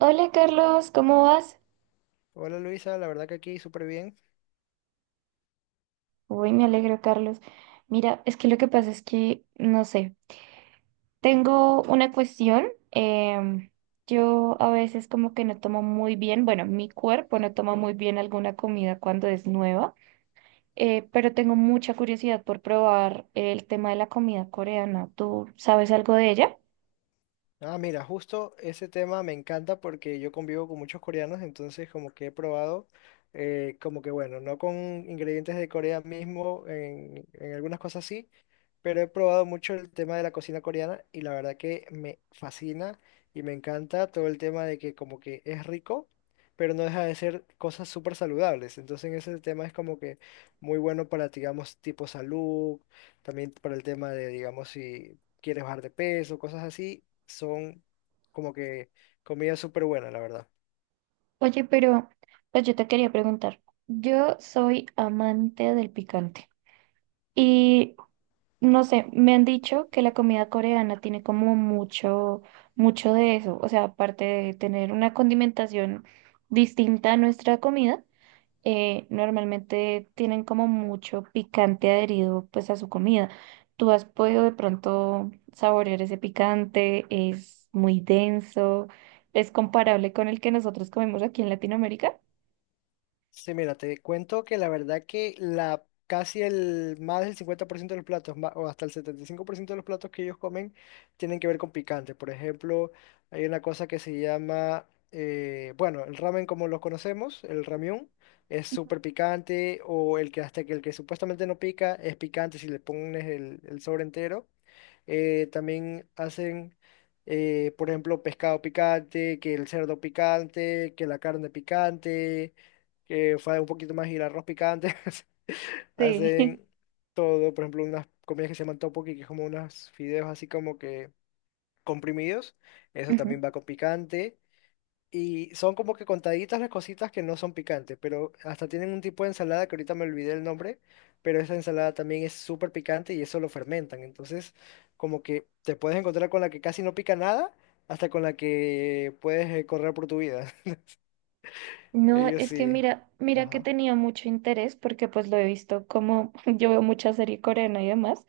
Hola Carlos, ¿cómo vas? Hola Luisa, la verdad que aquí súper bien. Uy, me alegro, Carlos. Mira, es que lo que pasa es que, no sé, tengo una cuestión. Yo a veces como que no tomo muy bien, bueno, mi cuerpo no toma muy bien alguna comida cuando es nueva, pero tengo mucha curiosidad por probar el tema de la comida coreana. ¿Tú sabes algo de ella? Ah, mira, justo ese tema me encanta porque yo convivo con muchos coreanos, entonces como que he probado, como que bueno, no con ingredientes de Corea mismo, en algunas cosas sí, pero he probado mucho el tema de la cocina coreana y la verdad que me fascina y me encanta todo el tema de que como que es rico, pero no deja de ser cosas súper saludables. Entonces ese tema es como que muy bueno para, digamos, tipo salud. También para el tema de, digamos, si quieres bajar de peso, cosas así, son como que comida súper buena, la verdad. Oye, pero pues yo te quería preguntar, yo soy amante del picante. Y No sé, me han dicho que la comida coreana tiene como mucho, mucho de eso. O sea, aparte de tener una condimentación distinta a nuestra comida, normalmente tienen como mucho picante adherido pues a su comida. ¿Tú has podido de pronto saborear ese picante? ¿Es muy denso? ¿Es comparable con el que nosotros comemos aquí en Latinoamérica? Sí, mira, te cuento que la verdad que la casi el más del 50% de los platos, o hasta el 75% de los platos que ellos comen, tienen que ver con picante. Por ejemplo, hay una cosa que se llama, bueno, el ramen como lo conocemos, el ramyun, es súper picante, o el que hasta que el que supuestamente no pica es picante si le pones el sobre entero. También hacen, por ejemplo, pescado picante, que el cerdo picante, que la carne picante, que fue un poquito más y el arroz picante. Sí. Hacen todo, por ejemplo, unas comidas que se llaman tteokbokki, que es como unos fideos así como que comprimidos. Eso también va con picante. Y son como que contaditas las cositas que no son picantes, pero hasta tienen un tipo de ensalada que ahorita me olvidé el nombre, pero esa ensalada también es súper picante y eso lo fermentan. Entonces, como que te puedes encontrar con la que casi no pica nada, hasta con la que puedes correr por tu vida. No, Ellos es que sí. mira, mira que Ajá. tenía mucho interés porque pues lo he visto como yo veo mucha serie coreana y demás,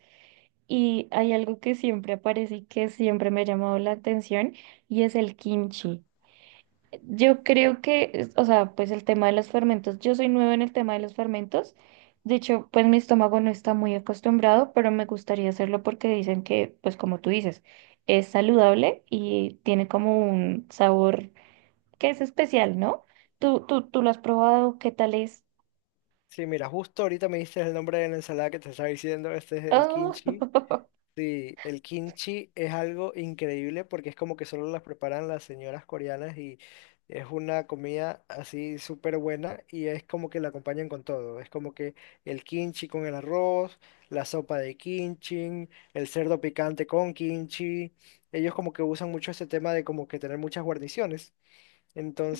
y hay algo que siempre aparece y que siempre me ha llamado la atención y es el kimchi. Yo creo que, es- o sea, pues el tema de los fermentos, yo soy nueva en el tema de los fermentos, de hecho pues mi estómago no está muy acostumbrado, pero me gustaría hacerlo porque dicen que pues como tú dices, es saludable y tiene como un sabor que es especial, ¿no? Tú lo has probado, ¿qué tal es? Sí, mira, justo ahorita me diste el nombre de la ensalada que te estaba diciendo, este es el Oh. kimchi. Sí, el kimchi es algo increíble porque es como que solo las preparan las señoras coreanas y es una comida así súper buena y es como que la acompañan con todo. Es como que el kimchi con el arroz, la sopa de kimchi, el cerdo picante con kimchi. Ellos como que usan mucho ese tema de como que tener muchas guarniciones.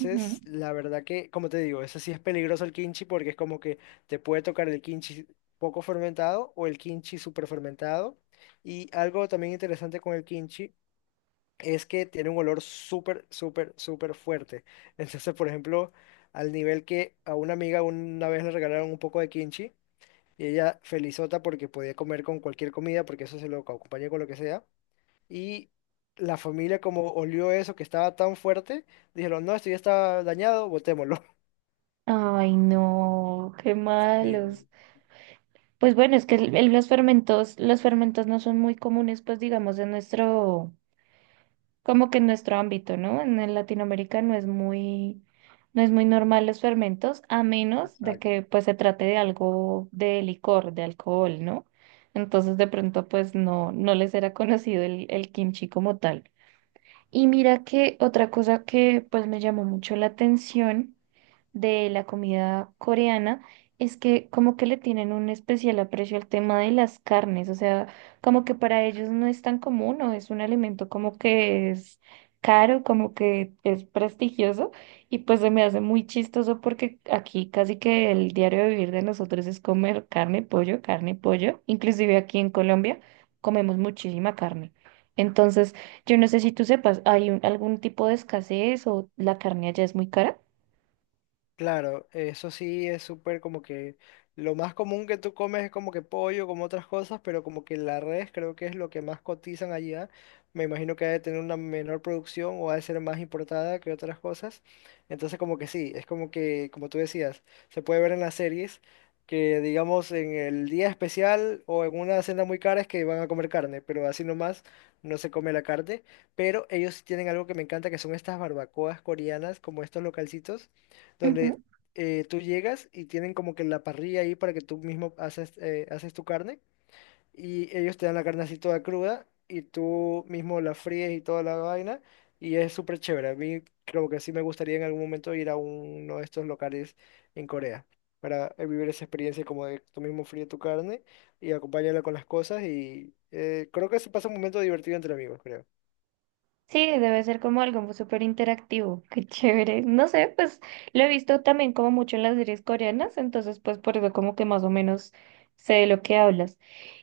Ujú. la verdad que, como te digo, eso sí es peligroso el kimchi porque es como que te puede tocar el kimchi poco fermentado o el kimchi súper fermentado. Y algo también interesante con el kimchi es que tiene un olor súper, súper, súper fuerte. Entonces, por ejemplo, al nivel que a una amiga una vez le regalaron un poco de kimchi y ella felizota porque podía comer con cualquier comida porque eso se lo acompaña con lo que sea. Y la familia como olió eso que estaba tan fuerte, dijeron, no, esto ya está dañado, botémoslo. Ay, no, qué Y- malos. Pues bueno, es que el- los fermentos no son muy comunes, pues digamos, en nuestro, como que en nuestro ámbito, ¿no? En Latinoamérica no es muy, no es muy normal los fermentos, a menos de Exacto. que pues se trate de algo de licor, de alcohol, ¿no? Entonces de pronto pues no, no les era conocido el kimchi como tal. Y mira que otra cosa que pues me llamó mucho la atención de la comida coreana es que como que le tienen un especial aprecio al tema de las carnes, o sea, como que para ellos no es tan común o es un alimento como que es caro, como que es prestigioso y pues se me hace muy chistoso porque aquí casi que el diario de vivir de nosotros es comer carne, pollo, inclusive aquí en Colombia comemos muchísima carne. Entonces, yo no sé si tú sepas, ¿hay un- algún tipo de escasez o la carne allá es muy cara? Claro, eso sí es súper como que lo más común que tú comes es como que pollo, como otras cosas, pero como que la res creo que es lo que más cotizan allá. Me imagino que ha de tener una menor producción o ha de ser más importada que otras cosas. Entonces como que sí, es como que, como tú decías, se puede ver en las series que digamos en el día especial o en una cena muy cara es que van a comer carne, pero así nomás no se come la carne. Pero ellos sí tienen algo que me encanta que son estas barbacoas coreanas, como estos localcitos donde tú llegas y tienen como que la parrilla ahí para que tú mismo haces, haces tu carne y ellos te dan la carne así toda cruda y tú mismo la fríes y toda la vaina y es súper chévere. A mí creo que sí me gustaría en algún momento ir a uno de estos locales en Corea para vivir esa experiencia como de tú mismo fríes tu carne y acompañarla con las cosas y creo que se pasa un momento divertido entre amigos, creo. Sí, debe ser como algo súper interactivo. Qué chévere. No sé, pues lo he visto también como mucho en las series coreanas, entonces pues por eso como que más o menos sé de lo que hablas.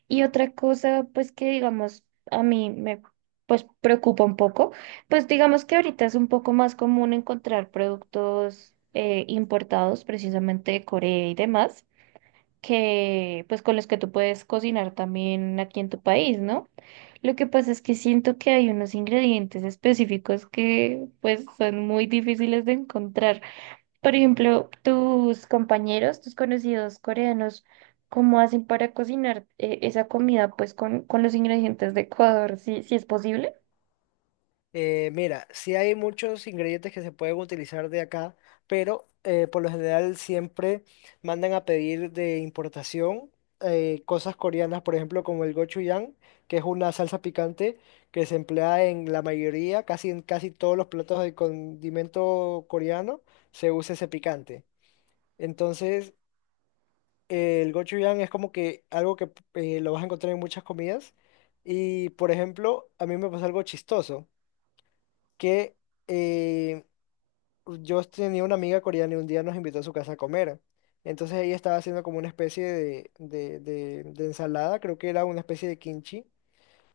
Y otra cosa, pues que digamos, a mí me pues preocupa un poco, pues digamos que ahorita es un poco más común encontrar productos importados precisamente de Corea y demás, que pues con los que tú puedes cocinar también aquí en tu país, ¿no? Lo que pasa es que siento que hay unos ingredientes específicos que pues son muy difíciles de encontrar. Por ejemplo, tus compañeros, tus conocidos coreanos, ¿cómo hacen para cocinar esa comida pues con los ingredientes de Ecuador? ¿Sí, sí es posible? Mira, sí hay muchos ingredientes que se pueden utilizar de acá, pero por lo general siempre mandan a pedir de importación cosas coreanas, por ejemplo, como el gochujang, que es una salsa picante que se emplea en la mayoría, casi en casi todos los platos de condimento coreano, se usa ese picante. Entonces, el gochujang es como que algo que lo vas a encontrar en muchas comidas. Y, por ejemplo, a mí me pasó algo chistoso que eh, yo tenía una amiga coreana y un día nos invitó a su casa a comer. Entonces ella estaba haciendo como una especie de, de ensalada, creo que era una especie de kimchi,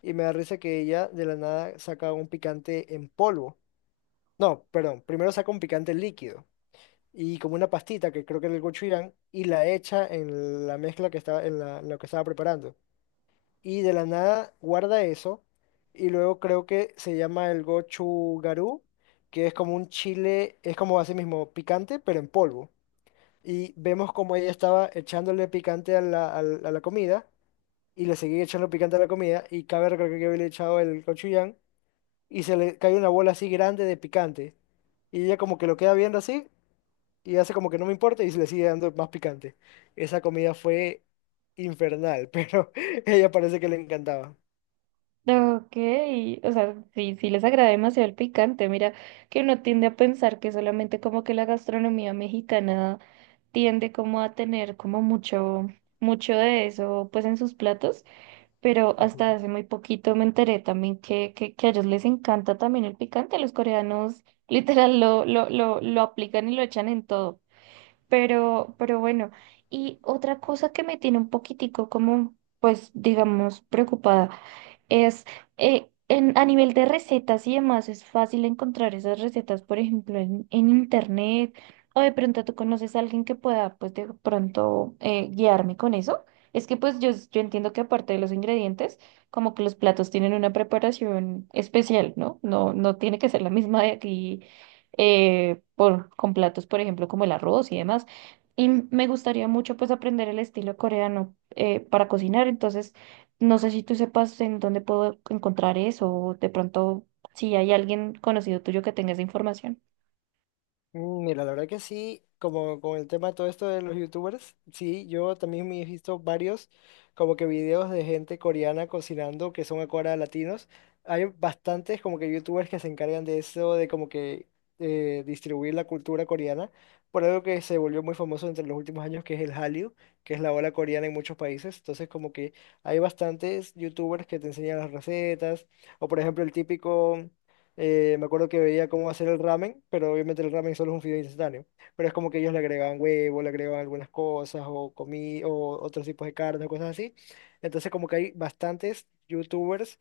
y me da risa que ella de la nada saca un picante en polvo. No, perdón, primero saca un picante líquido y como una pastita que creo que era el gochujang y la echa en la mezcla que estaba en, en lo que estaba preparando y de la nada guarda eso. Y luego creo que se llama el gochugaru, que es como un chile, es como así mismo, picante, pero en polvo. Y vemos como ella estaba echándole picante a a la comida, y le seguía echando picante a la comida, y cabe recalcar que yo había echado el gochujang, y se le cae una bola así grande de picante. Y ella como que lo queda viendo así, y hace como que no me importa, y se le sigue dando más picante. Esa comida fue infernal, pero ella parece que le encantaba. Ok, o sea, sí, sí les agrada demasiado el picante. Mira, que uno tiende a pensar que solamente como que la gastronomía mexicana tiende como a tener como mucho, mucho de eso pues en sus platos. Pero hasta hace muy poquito me enteré también que a ellos les encanta también el picante. Los coreanos literal lo aplican y lo echan en todo. Pero bueno, y otra cosa que me tiene un poquitico como, pues, digamos, preocupada. Es a nivel de recetas y demás, es fácil encontrar esas recetas, por ejemplo, en internet, o de pronto tú conoces a alguien que pueda, pues de pronto guiarme con eso. Es que pues yo entiendo que aparte de los ingredientes, como que los platos tienen una preparación especial, ¿no? No, no tiene que ser la misma de aquí con platos, por ejemplo, como el arroz y demás. Y me gustaría mucho pues aprender el estilo coreano para cocinar, entonces... No sé si tú sepas en dónde puedo encontrar eso o de pronto si hay alguien conocido tuyo que tenga esa información. Mm, mira, la verdad que sí, como con el tema todo esto de los youtubers, sí, yo también me he visto varios como que videos de gente coreana cocinando que son ahora latinos. Hay bastantes como que youtubers que se encargan de eso, de como que distribuir la cultura coreana, por algo que se volvió muy famoso entre los últimos años, que es el Hallyu, que es la ola coreana en muchos países. Entonces como que hay bastantes youtubers que te enseñan las recetas, o por ejemplo el típico... Me acuerdo que veía cómo hacer el ramen, pero obviamente el ramen solo es un fideo instantáneo. Pero es como que ellos le agregaban huevo, le agregaban algunas cosas, o otros tipos de carne, o cosas así. Entonces, como que hay bastantes youtubers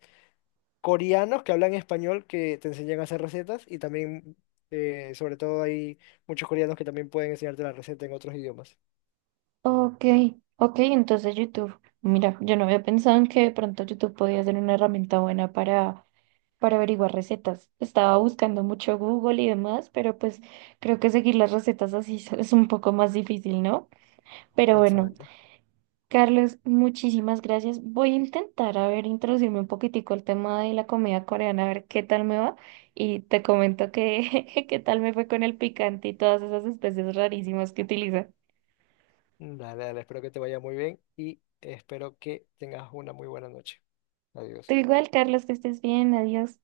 coreanos que hablan español que te enseñan a hacer recetas y también, sobre todo, hay muchos coreanos que también pueden enseñarte la receta en otros idiomas. Ok, ok, entonces YouTube. Mira, yo no había pensado en que de pronto YouTube podía ser una herramienta buena para averiguar recetas. Estaba buscando mucho Google y demás, pero pues creo que seguir las recetas así es un poco más difícil, ¿no? Pero bueno, Exacto. Carlos, muchísimas gracias. Voy a intentar, a ver, introducirme un poquitico al tema de la comida coreana, a ver qué tal me va. Y te comento que qué tal me fue con el picante y todas esas especies rarísimas que utiliza. Dale, dale, espero que te vaya muy bien y espero que tengas una muy buena noche. Tú Adiós. igual, Carlos, que estés bien, adiós.